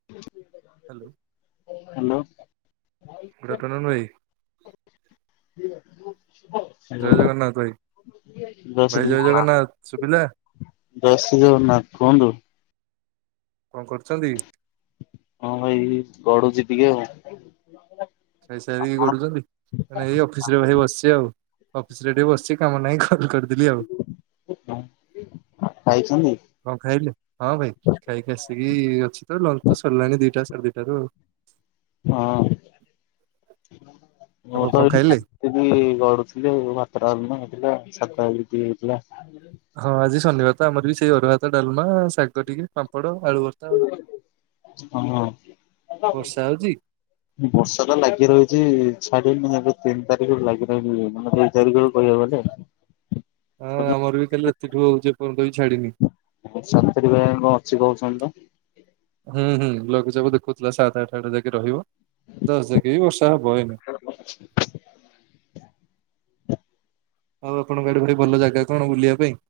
[unintelligible] Hello hello good afternoon ଭାଇ [unintelligible] ଜୟ ଜଗନ୍ନାଥ ଭାଇ ଭାଇ ଜୟ ଜଗନ୍ନାଥ ସୁଭିଲା। ଜୟ ଶ୍ରୀ ଜଗନ୍ନାଥ କୁହନ୍ତୁ। କଣ କରୁଛନ୍ତି? ହଁ ଭାଇ ଗଡୁଛି ଟିକେ ଆଉ। ଖାଇସାରିକି ଗଡୁଛନ୍ତି? ମାନେ ଏଇ ଅଫିସରେ ଭାଇ ବସିଛି ଆଉ ଅଫିସରେ ଟିକେ ବସିଛି କାମ ନାହିଁ କଲ କରିଦେଲି ଆଉ। ଖାଇଛନ୍ତି? କଣ ଖାଇଲେ ହଁ ଭାଇ ଖାଇକି ଆସିକି ଅଛି ତ ଲଞ୍ଚ ତ ସରିଲାଣି ଦିଟା ସାଢେ ଦିଟାରୁ ଆଉ। ହଁ କଣ ଆପଣ କଣ କହିଲେ? ଖାଇଲେ? ଏଠି ଗଡୁଥିଲେ ଭାତ ଡାଲମା ହେଇଥିଲା ସାଧା ହେଇଥିଲା। ହଁ ଆଜି ଶନିବାର ତ ଆମର ବି ସେଇ ଅରୁଆ ହାତ ଡାଲମା ଶାଗ ଟିକେ। ପାମ୍ପଡ଼ ଆଳୁଭର୍ତ୍ତା ଆଉ ହଁ। ବର୍ଷା ହଉଛି? ବର୍ଷା ଟା ଲାଗି ରହିଛି ଛାଡିନି ଏବେ ତିନି ତାରିଖରୁ ଲାଗି ରହିବି ମାନେ ତାରିଖରୁ କହିବାକୁ ଗଲେ। ହଁ ଆମର ବି କାଲି ରାତିଠୁ ହଉଛି ଏପର୍ଯ୍ୟନ୍ତ ବି ଛାଡିନି। ଆ ସାତ ତାରିଖ ଯାଏ ଅଛି କଣ କହୁଛନ୍ତି ତ। ହୁଁ ହୁଁ ଲଘୁଚାପ ଦେଖୁଥିଲା ସାତ ଆଠ ଯାକେ ରହିବ ଦଶ ଜାକେ ବି ବର୍ଷା ହବ ଏମ [unintelligible] ଆଉ ଆପଣଙ୍କ ଆଡେ ଭାରି ଭଲ ଜାଗା କଣ ବୁଲିବା ପାଇଁ?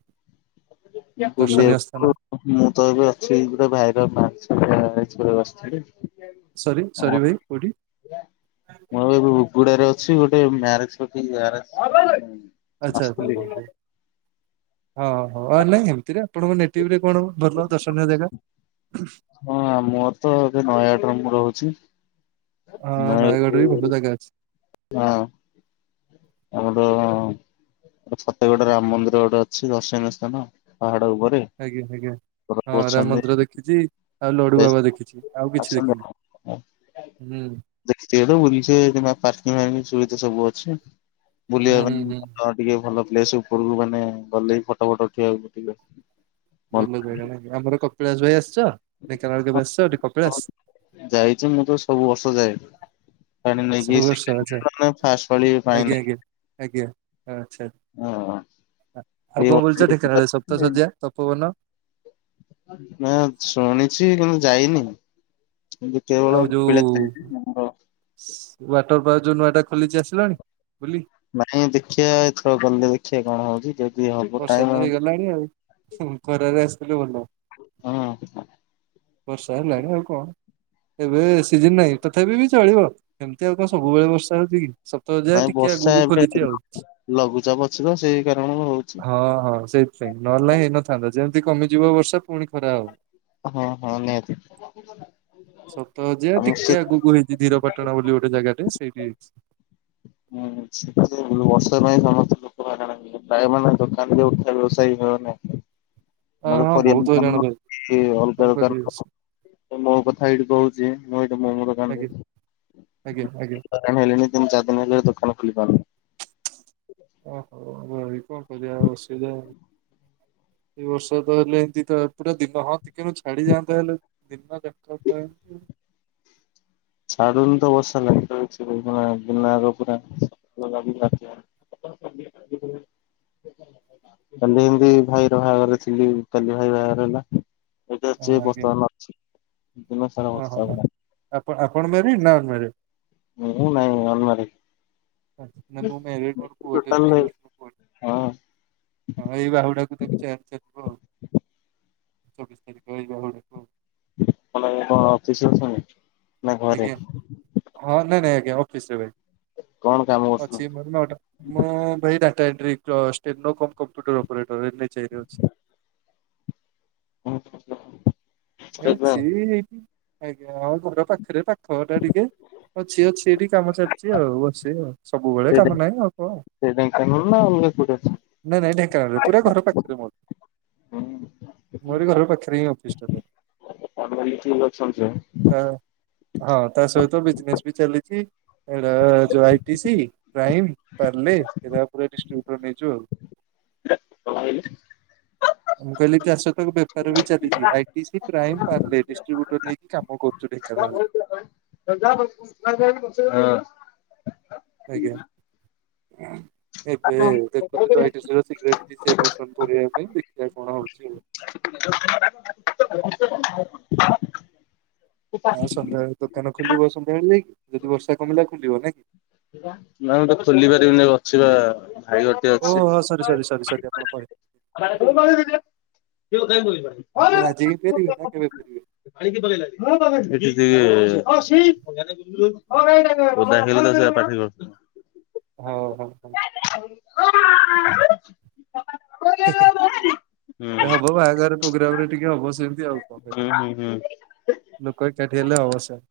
ଦର୍ଶନୀୟ ସ୍ଥାନ? ବୁଲିଆକୁ ମୁଁ ତ ଏବେ ଅଛି ଗୋଟେ ଭାଇର ମାସିକିଆ [unintelligible] ବସିଥିଲି। ସରି, ସରି ଭାଇ କୋଉଠି? ମୁଁ ଏବେ ହୁଗୁଡାରେ ଅଛି ଗୋଟେ ମ୍ୟାରେଜ [unintelligible] ମ୍ୟାରେଜ୍ ଆଚ୍ଛା ଆଚ୍ଛା ହଉ ହଉ। ହଁ, ହଁ, ହଁ ନାଇଁ ଏମିତିରେ ଆପଣଙ୍କ ନେଟିଭରେ କଣ ଭଲ ଦର୍ଶନୀୟ ଜାଗା? ହଁ ମୋର ତ ଏବେ ନୟାଗଡରେ ମୁଁ ରହୁଛି। ହଁ ନୟାଗଡ଼ରେ ବି ନୟାଗଡ଼ରୁ ଭଲ ଜାଗା ଅଛି। ହଁ ଆମର ଛତେ ଗୋଟେ ରାମ ମନ୍ଦିର ଗୋଟେ ଅଛି ଦର୍ଶନୀୟ ସ୍ଥାନ ପାହାଡ ଉପରେ। ଆଜ୍ଞା ଆଜ୍ଞା, ପ୍ରଭୁ ହଁ ରାମ ଅଛନ୍ତି ମନ୍ଦିର ଦେଖିଛି ଆଉ ଲଡୁବାବା ଦେଖିଛି ଆଉ କିଛି ଆସନ୍ତୁ ଦେଖିନି। ହୁଁ ଦେଖିଚି ହେଟୁ ବୁଲିଛେ କିମ୍ବା ପାର୍କିଂ ଫାର୍କିଂ ସୁବିଧା ସବୁ ଅଛି, ହୁଁ ବୁଲିବା ହୁଁ ପାଇଁ ହୁଁ। ଭଲ ଟିକେ ଭଲ ପ୍ଲେସ୍ ଉପରକୁ ମାନେ ଗଲେବି ଫଟୋ ଫଟ ଉଠେଇବାକୁ [unintelligible] ଭଲ ଜାଗା ନାଇଁ, ଆମର କପିଳାସ ଭାଇ ଆସିଛ ଢେଙ୍କାନାଳ କେବେ ଆସିଛ ଏଠି କପିଳାସ? ଯାଇଛି ମୁଁ ତ ସବୁ ବର୍ଷ ଯାଏ। ପାଣି ନେଇକି ସବୁ ବର୍ଷ ଆଚ୍ଛା [unintelligible] ଫାଷ୍ଟ ପାଳି ପାଣି ଆଜ୍ଞା ନେଇ ଆଜ୍ଞା ଆଜ୍ଞା, ଆଚ୍ଛା, ଆଉ କଣ ବୁୁଲିଛ ଢେଙ୍କାନାଳ ସବୁ? ଏଇ ତଶଯ୍ୟା ତପୋବନ ନାଁ ଶୁଣିଛି କିନ୍ତୁ ଯାଇନି। ଆଉ କେବଳ ପିଲା ଯୋଉ ଥାଆନ୍ତି [unintelligible] ୱାଟର ପାର୍କ ଯୋଉ ନୂଆଟା ଖୋଲିଛି ଆସିଲଣି ବୁଲି? ମାନେ ଦେଖିଆ ଏଥର ଗଲେ ଦେଖିବା କଣ ହଉଛି ଯ ବର୍ଷା ତ ହେଇଗଲାଣି ଆଉ, ହୁଁ ଖରାରେ ଆସିଥିଲେ ଭଲ। ହଁ ବର୍ଷା ହେଲାଣି ଆଉ କଣ ଏବେ ସିଜନ୍ ନାହିଁ ତଥାପି ବି ଚଳିବ। ଏମିତି ଆଉ କଣ ସବୁବେଳେ ବର୍ଷା ହଉଛି କି ସପ୍ତାହ ଯାଏ ଟିକେ ଆଗକୁ ଖୋଲିଛି ଆଉ। ଲଘୁଛାପ ଅଛି ତ ସେଇ କାରଣ ହଉ ହଁ ହଁ ସେଇଥିପାଇଁ, ନହେଲେ ନାହିଁ ହେଇନଥାନ୍ତା ଯେମିତି କମିଯିବ ବର୍ଷା ପୁଣି ଖରା ହବ। ହଁ ହଁ ନିହାତି ସତ ଯେ ଆଉ ସେ ଟିକେ ଆଗକୁ ହେଇଛି ଧୀର ପା ପାଟଣ ବୋଲି ଗୋଟେ ଜାଗାଟେ ସେଇଠି ହେଇଛି। ହୁଁ ସେଥି [unintelligible] ବର୍ଷା ପାଇଁ ସମସ୍ତେ ଲୋକ [unintelligible] ପ୍ରାୟ ମାନେ ଦୋକାନ ଯୋଉ ଉଠା ବ୍ୟବସାୟୀ ମାନେ ହଁ ହଁ ବହୁତ ହଇରାଣ ଭାଇ କଣ କରିବି [unintelligible] ମୋ କଥା ଏଇଠି କହୁଛି ମୁଁ ଏଇଠି ମୋମୋ ଦୋକାନ ଆଜ୍ଞା ଆଜ୍ଞା ଆଜ୍ଞା ଦେଇଛି। ହଇରାଣ ହେଲିଣି ତିିନ୍ ଚାରି ଦିନ୍ ହେଲା ଦୋକାନ ଖୋଲି ପାରୁନି। ଓହୋ ଭାଇ କଣ କରିବା ଆଉ ଅସୁବିଧା? ଏଇ ବର୍ଷା ତ ହେଲେ ଏମିତି ତ ପୁରା ଦିନ ହଁ ଟିକେନୁ ଛାଡିଯାଆନ୍ତା ହେଲେ? [unintelligible] ଛାଡୁନି ତ ବର୍ଷା ଲାଗି ରହିଛି, ମାନେ ବିନା ଆଗ ପୁରା [unintelligible] [unintelligible] କାଲି ଏମିତି ଭାଇର ବାହାଘରରେ ଥିଲି କାଲି ଭାଇ ବାହାଘର ହେଲା। ଏଇଟା ଅଛି ବସ୍ତା ନ ଅଛି [unintelligible] ଓ, ହଁ, ହଁ ପୁରା ଆପଣ ଆପଣ ମ୍ୟାରିଡ଼୍ ନା ଅନ୍ ମ୍ୟାରିଡ଼୍? ମୁଁ ନାଇଁ [unintelligible] ନା ମୁଁ ମ୍ୟାରେଡ଼। ମୋର ପୁଅ ଟେ ଟୋଟାଲ ଚାରି ନାଇଁ ବର୍ଷର ପୁଅଟେ। ହଁ ହଁ ଏଇ ବାହୁଡାକୁ ତାକୁ ଚାରିି ଚାଲିବ ଆଉ। ଚବିଶ ତାରିଖ ଏଇ ବାହୁଡ଼ାକୁ। [unintelligible] ଅଫିସ ଅଛନ୍ତି ନା ଘରେ? ଆଜ୍ଞା ହଁ ନାଇଁ ନାଇଁ ଆଜ୍ଞା ଅଫିସ ରେ କଣ କାମ ଭାଇ ଅଛି କରୁଛନ୍ତି? ମର ନଟା ମୁଁ ଭାଇ data entry [unintelligible] computer operator N H I ରେ ଅଛି। ହଁ ନା ସେ ଆଜ୍ଞା ଆଉ ଘର ପାଖରେ ପାଖ ଟା ଟିକେ ଅଛି ଅଛି ଟିକେ କାମ ଚାଲିଛି ଆଉ ବସ ଆଉ। ସବୁବେଳେ କାମ ନାହିଁ ଅଳ୍ପ ଆଉ। ସେ ଢେଙ୍କାନାଳ ନା ଅଲଗା କୋଉଠି ଅଛନ୍ତି? ନାଇଁ ନାଇଁ ଢୋଙ୍କାନାଳ ରେ ପୁରା ଘର ପାଖରେ ମୋର। ହୁଁ ମୋରି ଘର ପାଖରେ ହିଁ ଅଫିସ ଟା ଧର। କଣ କଲି ଠିକ ଅଛନ୍ତି ସେ। ତା ହଁ ତା ସହିତ ବିଜନେସ ବି ଚାଲିଚି। ଏଡା ଯୋଉ I T C prime Parle ଏଇରା ଉପରେ ଡିସଟିବୁଟର ନେଇଚୁ ଆଉ। କଣ କହିଲେ? ମୁଁ କହିଲି ଚାଷ ତ ବେପାର ବି ଚାଲିଛି I T C prime Parle distributor ନେଇକି କାମ କରଚୁ ନା ଢେଙ୍କାନାଳ ରେ। [unintelligible] ଆଜ୍ଞା। ଏବେ ଦେଖୁଥିଲୁ ମୁଁ [unintelligible] ସେ ପର୍ସ ପରିବା ପାଇଁ ଦେଖିବା କଣ ହଉଚି। ହଁ ସନ୍ଧ୍ୟାବେଳେ ଦୋକାନ ଖୋଲିବ ସନ୍ଧ୍ୟାବେଳେ ଯାଇକି ଯଦି ବର୍ଷା କମିଲା ଖୋଲିବ ନା କି। ନା ମୁଁ ତ ଖୋଲି ପାରିବିନି ଅଛି ଓ ହଁ ସରି ସରି ସରି ସରି ଆପଣ ପା କହିଲେ। ଆପଣ ଆଜି ହିଁ ଫେରିବେ ନା କେବେ ଫେରିବେ? [unintelligible] [inaudible] [inaudible] [inaudible] ହଉ ହଉ ହଉ। [inaudible] ହବ ବାହାଘର ପ୍ରୋଗ୍ରାମ ରେ ଟିକେ ହବ ସେମିତି ଆଉ କଣ। ଲୋକ ଏକାଠି ହେଲେ ହବ [unintelligible]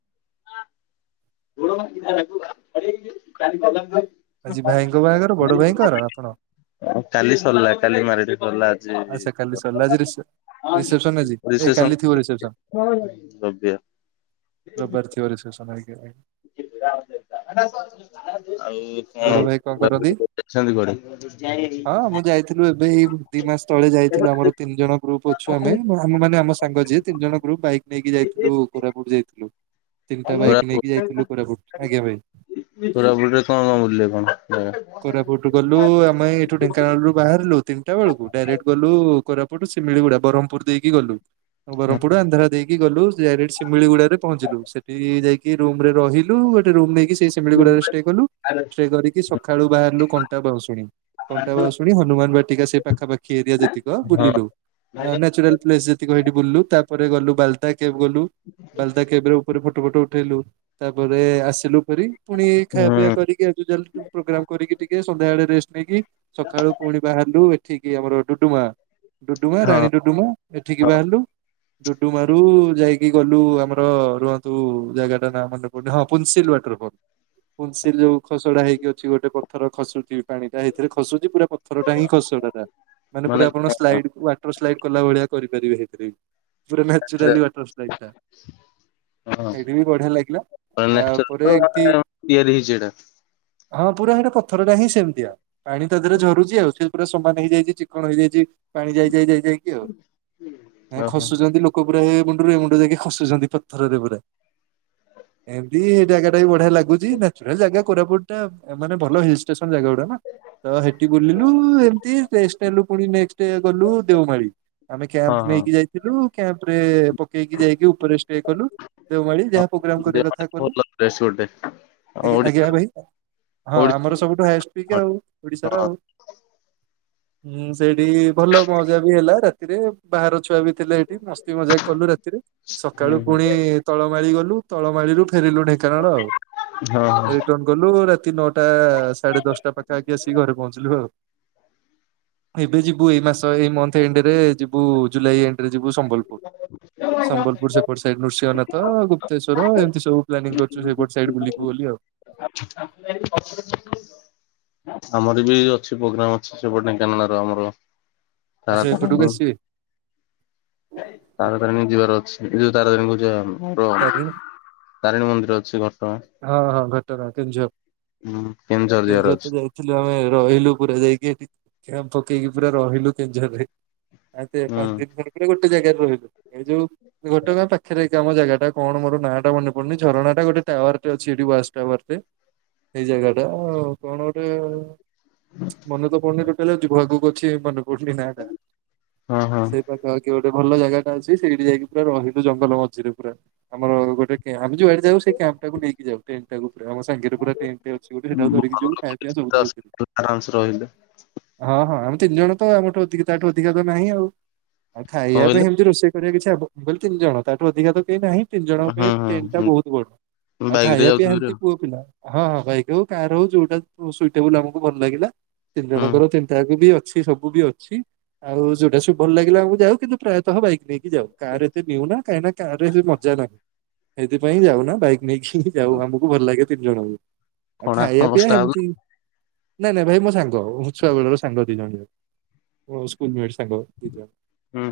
[inaudible] ଆଜି ଭାଇଙ୍କ ବାଘର ବଡ ଭାଇଙ୍କର ଆପଣ? କାଲି ସରିଲା କାଲି ମ୍ୟାରେଡ଼ ସରିଲା ଆଜି ଆଚ୍ଛା କାଲି ସରିଲା ଆଜି ରିସେ ରିସେପସନ ଆଜି ଏ ରିସେପସନ କାଲି ଥିବ ରିସେପ୍ସନ ଦ୍ରବ୍ୟ ଆଉ ରବାର ଥିବ ରିସେପସନ [unintelligible] ଆଉ ବଡ ଭାଇ କଣ କରନ୍ତି? [unintelligible] କୁଆଡେ? ଥିଲୁ ଏବେ ଏଇ ଦି ମାସ ତଳେ ଯାଇଥିଲୁ କୋରାପୁଟ ଆମର ତିନି ଜଣ ଗ୍ରୁପ ଅଛୁ ଆମେ ଆମ ମାନ ଆମ ସାଙ୍ଗ ଯିଏ ତିନି ଜଣ ଗ୍ରୁପ ବାଇକ୍ ନେଇକି ଯାଇଥିଲୁ କୋରାପୁଟ ଯାଇଥିଲୁ ତିନିଟା ବାଇକ ନେଇକି ଯାଇଥିଲୁ କୋରାପୁଟ ଆଜ୍ଞା ଭାଇ। କୋରାପୁଟରେ କଣ କଣ ବୁଲିଲେ କଣ? ହୁଁ କୋରାପୁଟରୁ ଗଲୁ ଆମେ ଏଇଠୁ ଢେଙ୍କାନାଳରୁୁ ବାହାରିଲୁ ତିନିଟା ବେଳକୁ ଡାଇରେକ୍ଟ ଗଲୁ କୋରା ଏପଟୁ ସେ ସିମିଳିଗୁଡା ବହ୍ମପୁର ଦେଇକି ଗଲୁ। ଆଉ ବରହ୍ମପୁଡୁ ଆନ୍ଧ୍ରା ଦେଇକି ଗଲୁ ଡାଇରେକ୍ଟ ଶିମିଳି ଗୁଡାରେରେ ପହଞ୍ଚିଲୁ ସେଠି ଯାଇ କି ରୁମରେ ରହିଲୁ ଗୋଟେ ରୁମ ନେଇକି ସେ ସିମିଳିଗୁଡାରେ ଷ୍ଟେ କଲୁ। ଧରିକି ସଖାଳୁ ବାହାରିଲୁ କଣ୍ଟାବାହୁଶୁଣୀ କଣ୍ଟା ବାହୁ ଶୁଣି ହନୁମାନ ବାଟିକା ସେ ପାଖାପାଖି ଏରିଆ ଯେତିକ ହଁ ବୁଲିଲୁ। ଆ ନାଚୁରାଲ ପ୍ଲେସ୍ ଯେତିକ ହେଇଠି ବୁଲଲୁ ତାପରେ ଗଲୁ ବାଲ ଦାକେଭ ଗଲୁ ବାଲଦାକେଭ ରେ ଉପରେ ଫଟୋ ଫୋଟ ଉଠେଇଲୁ ତାପରେ ଆସିଲୁ ଫେରି। ପୁଣି ଖାଇବା ହୁଁ ପିଇବା କରିକି ହେଠୁ ଚାଲଲୁଟିକେ ପ୍ରୋଗ୍ରାମ କରିକି ଟିକେ ସନ୍ଧ୍ୟାବେଳେ ରେଷ୍ଟ ନେଇକି। ସଖାଳୁ ପୁଣି ବାହାରିଲୁ ଏଠିକି ଆମର ଡୁଡୁମା ଡୁଡୁମା ହଁ ରାଣୀ ଡୁଡୁମା। ଏଠିକି ହଁ ବାହାରିଲୁ। ଡୁଡୁମାରୁ ଯାଇକି ଗଲୁ ଆମର ରୁହନ୍ତୁ ଜାଗାଟା ନା ମନେ ପଡୁ ହଁ ପୁନ୍ସିଲ ୱାଟରଫଲ ପୁନ୍ସିଲ ଯୋଉ। ଖସଡା ହେଇକି ଅଛି ଗୋଟେ ପଥର ଖସୁଚି ପାଣିଟା ହେଇଥିରେ ଖସୁଚି ପୁରା ପଥରଟା ହିଁ ଖସଡାଟା। ମାନେ ପୁରା ଆପଣ ସ୍ଲାଇଡ୍ ୱାଟର ସ୍ଲାଇଡ କଲା ଭଳିଆ କରିପାରିବେ ହେଥିରେ ବି ପୁରା ନା ଚୁରାଲି ୱାଟର ସ୍ଲାଇଡ଼ ଟା। ହେଇଠେ ବି ବଢିଆ ଲାଗିଲା ତା ପରେ ଏମତି। ତିଆରି ହେଇଚି ହେଟା। ହଁ ପୁରା ହେଟା ପଥରଟା ହିଁ ସେମତିଆ ପାଣି ତା ଦେହରେ ଝରୁଛି ଆଉ ସେ ପୁରା ସମାନ ହେଇଯାଇଛି ଚିକଣ ହେଇଯାଇଛି। ପାଣି ଯାଇ ଯାଇ ଯାଇ ଯାଇକି ଆଉ ଏଁ ଓହୋ ଖସୁଚନ୍ତି ଲୋ କୋ ପୁରା ଏ ମୁଣ୍ଡରୁ ଏମୁଣ୍ଡ ଯାଇକି ଖସୁଛନ୍ତି ପଥରରେ ପୁରା। ଏମବି ହେ ଜାଗାଟା ବି ବଢିଆ ଲାଗୁଚି ନାଚୁରାଲ ଜାଗା। କୋରାପୁଟଟା ମାନେ ଭଲ ହିଲଷ୍ଟେସନ ଜାଗାଗୁଡା ନା। ତ ହେଠି ବୁଲିଲୁ ଏମତି ରେଷ୍ଟ ନେଲୁ ପୁଣି ନେଷ୍ଟେ ଗଲୁ ଦେଓମାଳି। ଆମେ ହଁ କ୍ୟାମ୍ପ ହଁ ନେଇକି ଯାଇଥିଲୁ କ୍ୟାମ୍ପରେ ପକେଇକି ଯାଇକି ଉପରେ ଷ୍ଟେ କଲୁ। ଦେଓମାଳି ଯାହା ପ୍ରୋଗ୍ରାମ କରିବା କଥା କଲୁ। ପ୍ରେସ ଗୋଟେ ଅଁ କିଆ ଭାଇ ହଁ ଆମର ସବୁଠୁ ହଏଷ୍ଟ ପିକ ହଁ। ଆଉ ଓଡିଶାର ଆଉ। ହୁଁ ସେଇଠି ଭଲ ମଜା ବି ହେଲା ରାତିରେ ବାହାର ଛୁଆ ବି ଥିଲେ ହେଇଠି ମସ୍ତି ମଜାକ କଲୁ ରାତିରେ। ସକାଳୁ ହୁଁ ହୁଁ ପୁଣି ତଳମାଳି ଗଲୁ ତଳମାଳିରୁୁ ଫେରିଲୁ ଢେଙ୍କାନାଳ ଆଉ। ହଁ ହଁ। ଟର୍ନ କଲୁ ରାତି ନଅଟା ସାଢେଦଶଟା ପାଖାପାଖି ଆସିିକି ଘରେ ପହଞ୍ଚିଲୁ ଆଉ। ଏବେ ଯିବୁ ଏଇମାସ ଏଇ ମନ୍ଥ ଏଣ୍ଡେରେ ଯିବୁ ଜୁଲାଇ ଏଣ୍ଡ ରେ ଯିବୁ ସମ୍ବଲ ପୁର ସମ୍ବଲପୁର ସେ ଗୋଟେ ସାଇଡ ନୃସିଂହନାଥ ଗୁପ୍ତେଶ୍ୱର ଏମତି ସବୁ ପ୍ଲାନିଙ୍ଗ କରୁଛୁ ସେଇପଟ ସାଇଡ ବୁଲିବୁ ବୋଲି ଆଉ। [unintelligible] ଆମର ବି ଅଛି ପ୍ରୋଗ୍ରାମ ଅଛି ସେପଟ ଢେଙ୍କାନାଳର ଆମର ଆଚ୍ଛା ତାର ଏପଟକୁ ତାରିଣୀ କୁ। ଆସିବେ ତାରା ତାରିଣୀ ଯିବାର ଅଛି ଯୋଉ ତାରା ତାରିଣୀ କହୁଛି ଆମର। ତାରେଣି? ତାରେଣୀ ମନ୍ଦିର ଅଛି ଘଟଗାଁ। ହଁ ହଁ ଘଟଗାଁ କେନ୍ଦୁଝର। ହୁଁ କେଉଁଝର ଯିବାର ଅଛି। ଥିଲୁ ଆମେ ରହିଲୁ ପୁରା ଯାଇକି ହେଠି କ୍ୟାମ୍ପ ପକେଇକି ପୁରା ରହିଲୁ କେଉଁଝରରେ। ଆ ତେ ହୁଁ ପାଞ୍ଚଦିନ ଖଣ୍ଡେ ପୁରା ଗୋଟେ ଜାଗାରେ ରହିଲୁ। ଏଇ ଯୋଉ ଘଟଗାଁ ପାଖେରେ ହେଇକି ଆମ ଜାଗାଟା କଣ ମୋର ନାଁ ଟା ମନେପଡୁନି ଝରଣା ଟା ଗୋଟେ ଟାୱାର। ଅଛି ଏଠି [unintelligible] ଟାୱାରଟେ ସହେଇ ଜାଗାଟା କଣ ଗୋଟେ। ମନେ ତ ପଡୁନି ଗୋଟେ ହେଲେ ଜିଭ ଆଗୁକୁ ଅଛି ମନେ। [unintelligible] ହଁ ହଁ। ସେଠି ଗୋଟେ ଭଲ ଜାଗାଟା ଅଛି ସେଇଠି ଯାଇକି ପୁରା ରହୁ ଜଙ୍ଗଲ ମଝିରେ ପୁରା ଆମର ଗୋଟେ କେ ଯୋଉଆଡେ ଯାଉ ସେ କ୍ୟାମ୍ପ ଟାକୁ ନେଇକି ଯାଉ। [unintelligible] ବାସ୍ ରହିଲୁ। ହଁ ହଁ ଆମେ ତିନି ଜଣ ତ ଆମଠୁ ଅଧିକ ତାଠୁ ଅଧିକା ତ ନାହିଁ ଆଉ। ଆଉ କଣ ଖାଇବା ପାଇଁ କହିଲେ? ହେମିତି ରୋଷେଇ କରିବା କିଛି ଆବ ବୋଲି ତିନି ଜଣ ତାଠୁ ଅଧିକା ତ କେହି ନାହିଁ। ତିନି ଜଣଙ୍କ ପାଇଁ ଟେଣ୍ଟ ଟା ହୁଁ ବହୁତ ବଡ ହୁଁ ଆଉ ବାଇକ ରେ ଖାଇବା ପି ଯାଉଥିବେ ଭାରି ଏମିତି ପୁଅ ପିଲା। ହଁ ହଁ ବାଇକ୍ ହଉ କାର ହଉ ଯୋଉଟା ସୁଟେବୁଲ ଆମକୁ ଭଲ ଲାଗିଲା ତିନି ଆଉ ହୁଁ ଜଣଙ୍କର ତିନିଟାକୁ ବି ଅ ଛି ସବୁ ବି ଅଛି ଆଉ ଯୋଉଟା ସବୁ ଭଲ ଲାଗିଲା ଆମକୁ ଯାଉ କିନ୍ତୁ ପ୍ରାୟତଃ ବାଇକ ନେଇକି ଯାଉ କାର ଏତେ ନିଉନା କାହିଁକି ନା କାରରେ ମଜା ନାହିଁ ସେଇଥିପାଇଁ ଯାଉା ବାଇ ନେଇକି ଯାଉ ଆମକୁ ଭଲ ଲାଗେ ତିନି ଜଣଙ୍କୁ। ଆଉ କଣ ଖାଇବା ଆପଣଙ୍କ ପିଇବା ଷ୍ଟାଫ ନା ଏମିତି ନାଇଁ ନାଇଁ ଭାଇ ମୋ ସାଙ୍ଗ ଛୁଆ ବେଳର ସାଙ୍ଗ ଦି ଜଣ ଯାକ ମୋ ସ୍କୁଲ ମେଣ୍ଟସ୍। ସାଙ୍ଗ ଦିଜଣ ହୁଁ।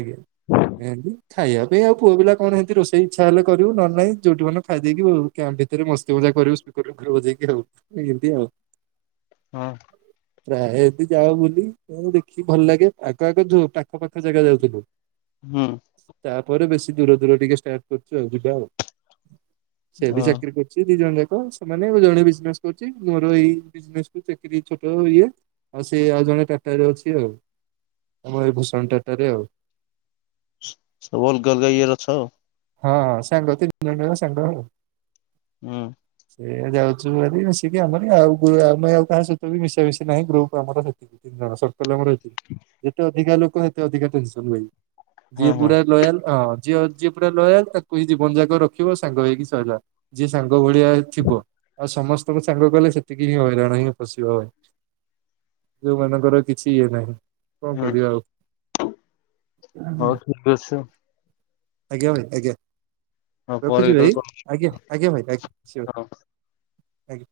ଆଜ୍ଞା ଏତି ଖାଇବା ପାଇଁ ଆଉ ପୁଅ ପିଲା କଣ ହେମିତି ରୋଷେଇ ଇଚ୍ଛା ହେଲେ କରିବୁ ନହେ [unintelligible] [inaudible] ହଁ ପ୍ରାୟ ଏତେ ଯାଅ ବୁଲି ମୁଁଦେଖିକି ଭଲ ଲାଗେ ଆଗ ଆଗ ପାଖ ପାାଖ ଜାଗା [unintelligible] ହୁଁ ତାପରେ ବେଶୀ ଦୂର ଦୂର ଟିକେ ଷ୍ଟାର୍ଟ କରୁଛୁ ଆଉ ଯିବା ଆଉ। ସେ ଅ ବି ଚାକିରି କରୁ ଦି ଜଣ ଯାକ ସେମାନେ ଜଣ ବିଜନେସ କରୁଚି ମୋର ଏଇନେ କୁ ଚାକିରି ଛୋଟ ଇଏ। ଆଉ ସେ ଆଉ ଜଣେ ଟାଟାରେ ଅଛି ଆଉ ଆମର ଏଇ ଭୂଷଣ ଟାଟା ରେ ଆଉ। ସବୁ ଅଲଗା ଅଲଗା ଇଏ ରେ ଅଛ। ହଁ ସାଙ୍ଗ ଥିଲୁ ତିନି ଜଣ ଯାକ ସାଙ୍ଗ। ହୁଁ ସେ ଯାଉଛୁ ଭାରି ମିଶିକି ଆମର ଆଉ ଆମେ ଆଉ କାହା ସହିତ ବି ମିଶାମିଶି ନାହିଁ ଗ୍ରୁପ୍ ଆମର ସେତିକି। ତି ଜଣ ସର୍କଲ୍ ଆମର ଏତିକି ଯେତେ ଅଧିକା ଲୋକ ସେତେ ଅଧିକା ଟେନ୍ସନ୍ ହୋଇ। ହଁ ଯିଏ ହଁ ପୁରା ଲୟାଲ ହଁ ଯିଅ ଯିଏ ପୁରା ଲୟାଲ ତାକୁ ହି ଜୀବନ ଯାକ ରଖିବ ସାଙ୍ଗ ହେଇକି ସଇଲା। ଯିଏ ସାଙ୍ଗ ଭଳିଆ ଥିବ ଆଉ ସମସ୍ତଙ୍କ ସାଙ୍ଗ କଲେ ସେତିକି ହିଁ ହଇରାଣ ହିଁ ଫସିବ ଭାଇ। ଯୋଉମାନଙ୍କର କିଛି ଇଏ ନାହିଁ। କଣ ହୁଁ। କରିବା ଆଉ। ହଉ ଠିକ ଅଛି ଆଜ୍ଞା ଭାଇ ଆଜ୍ଞା। ଆଉ ପରେ ରଖୁଛି କେତେବେଳେ ଭାଇ କଥା ଆଜ୍ଞା ଆଜ୍ଞା ଭାଇ ଆଜ୍ଞା ସିଓର ହବା। ଆଜ୍ଞା।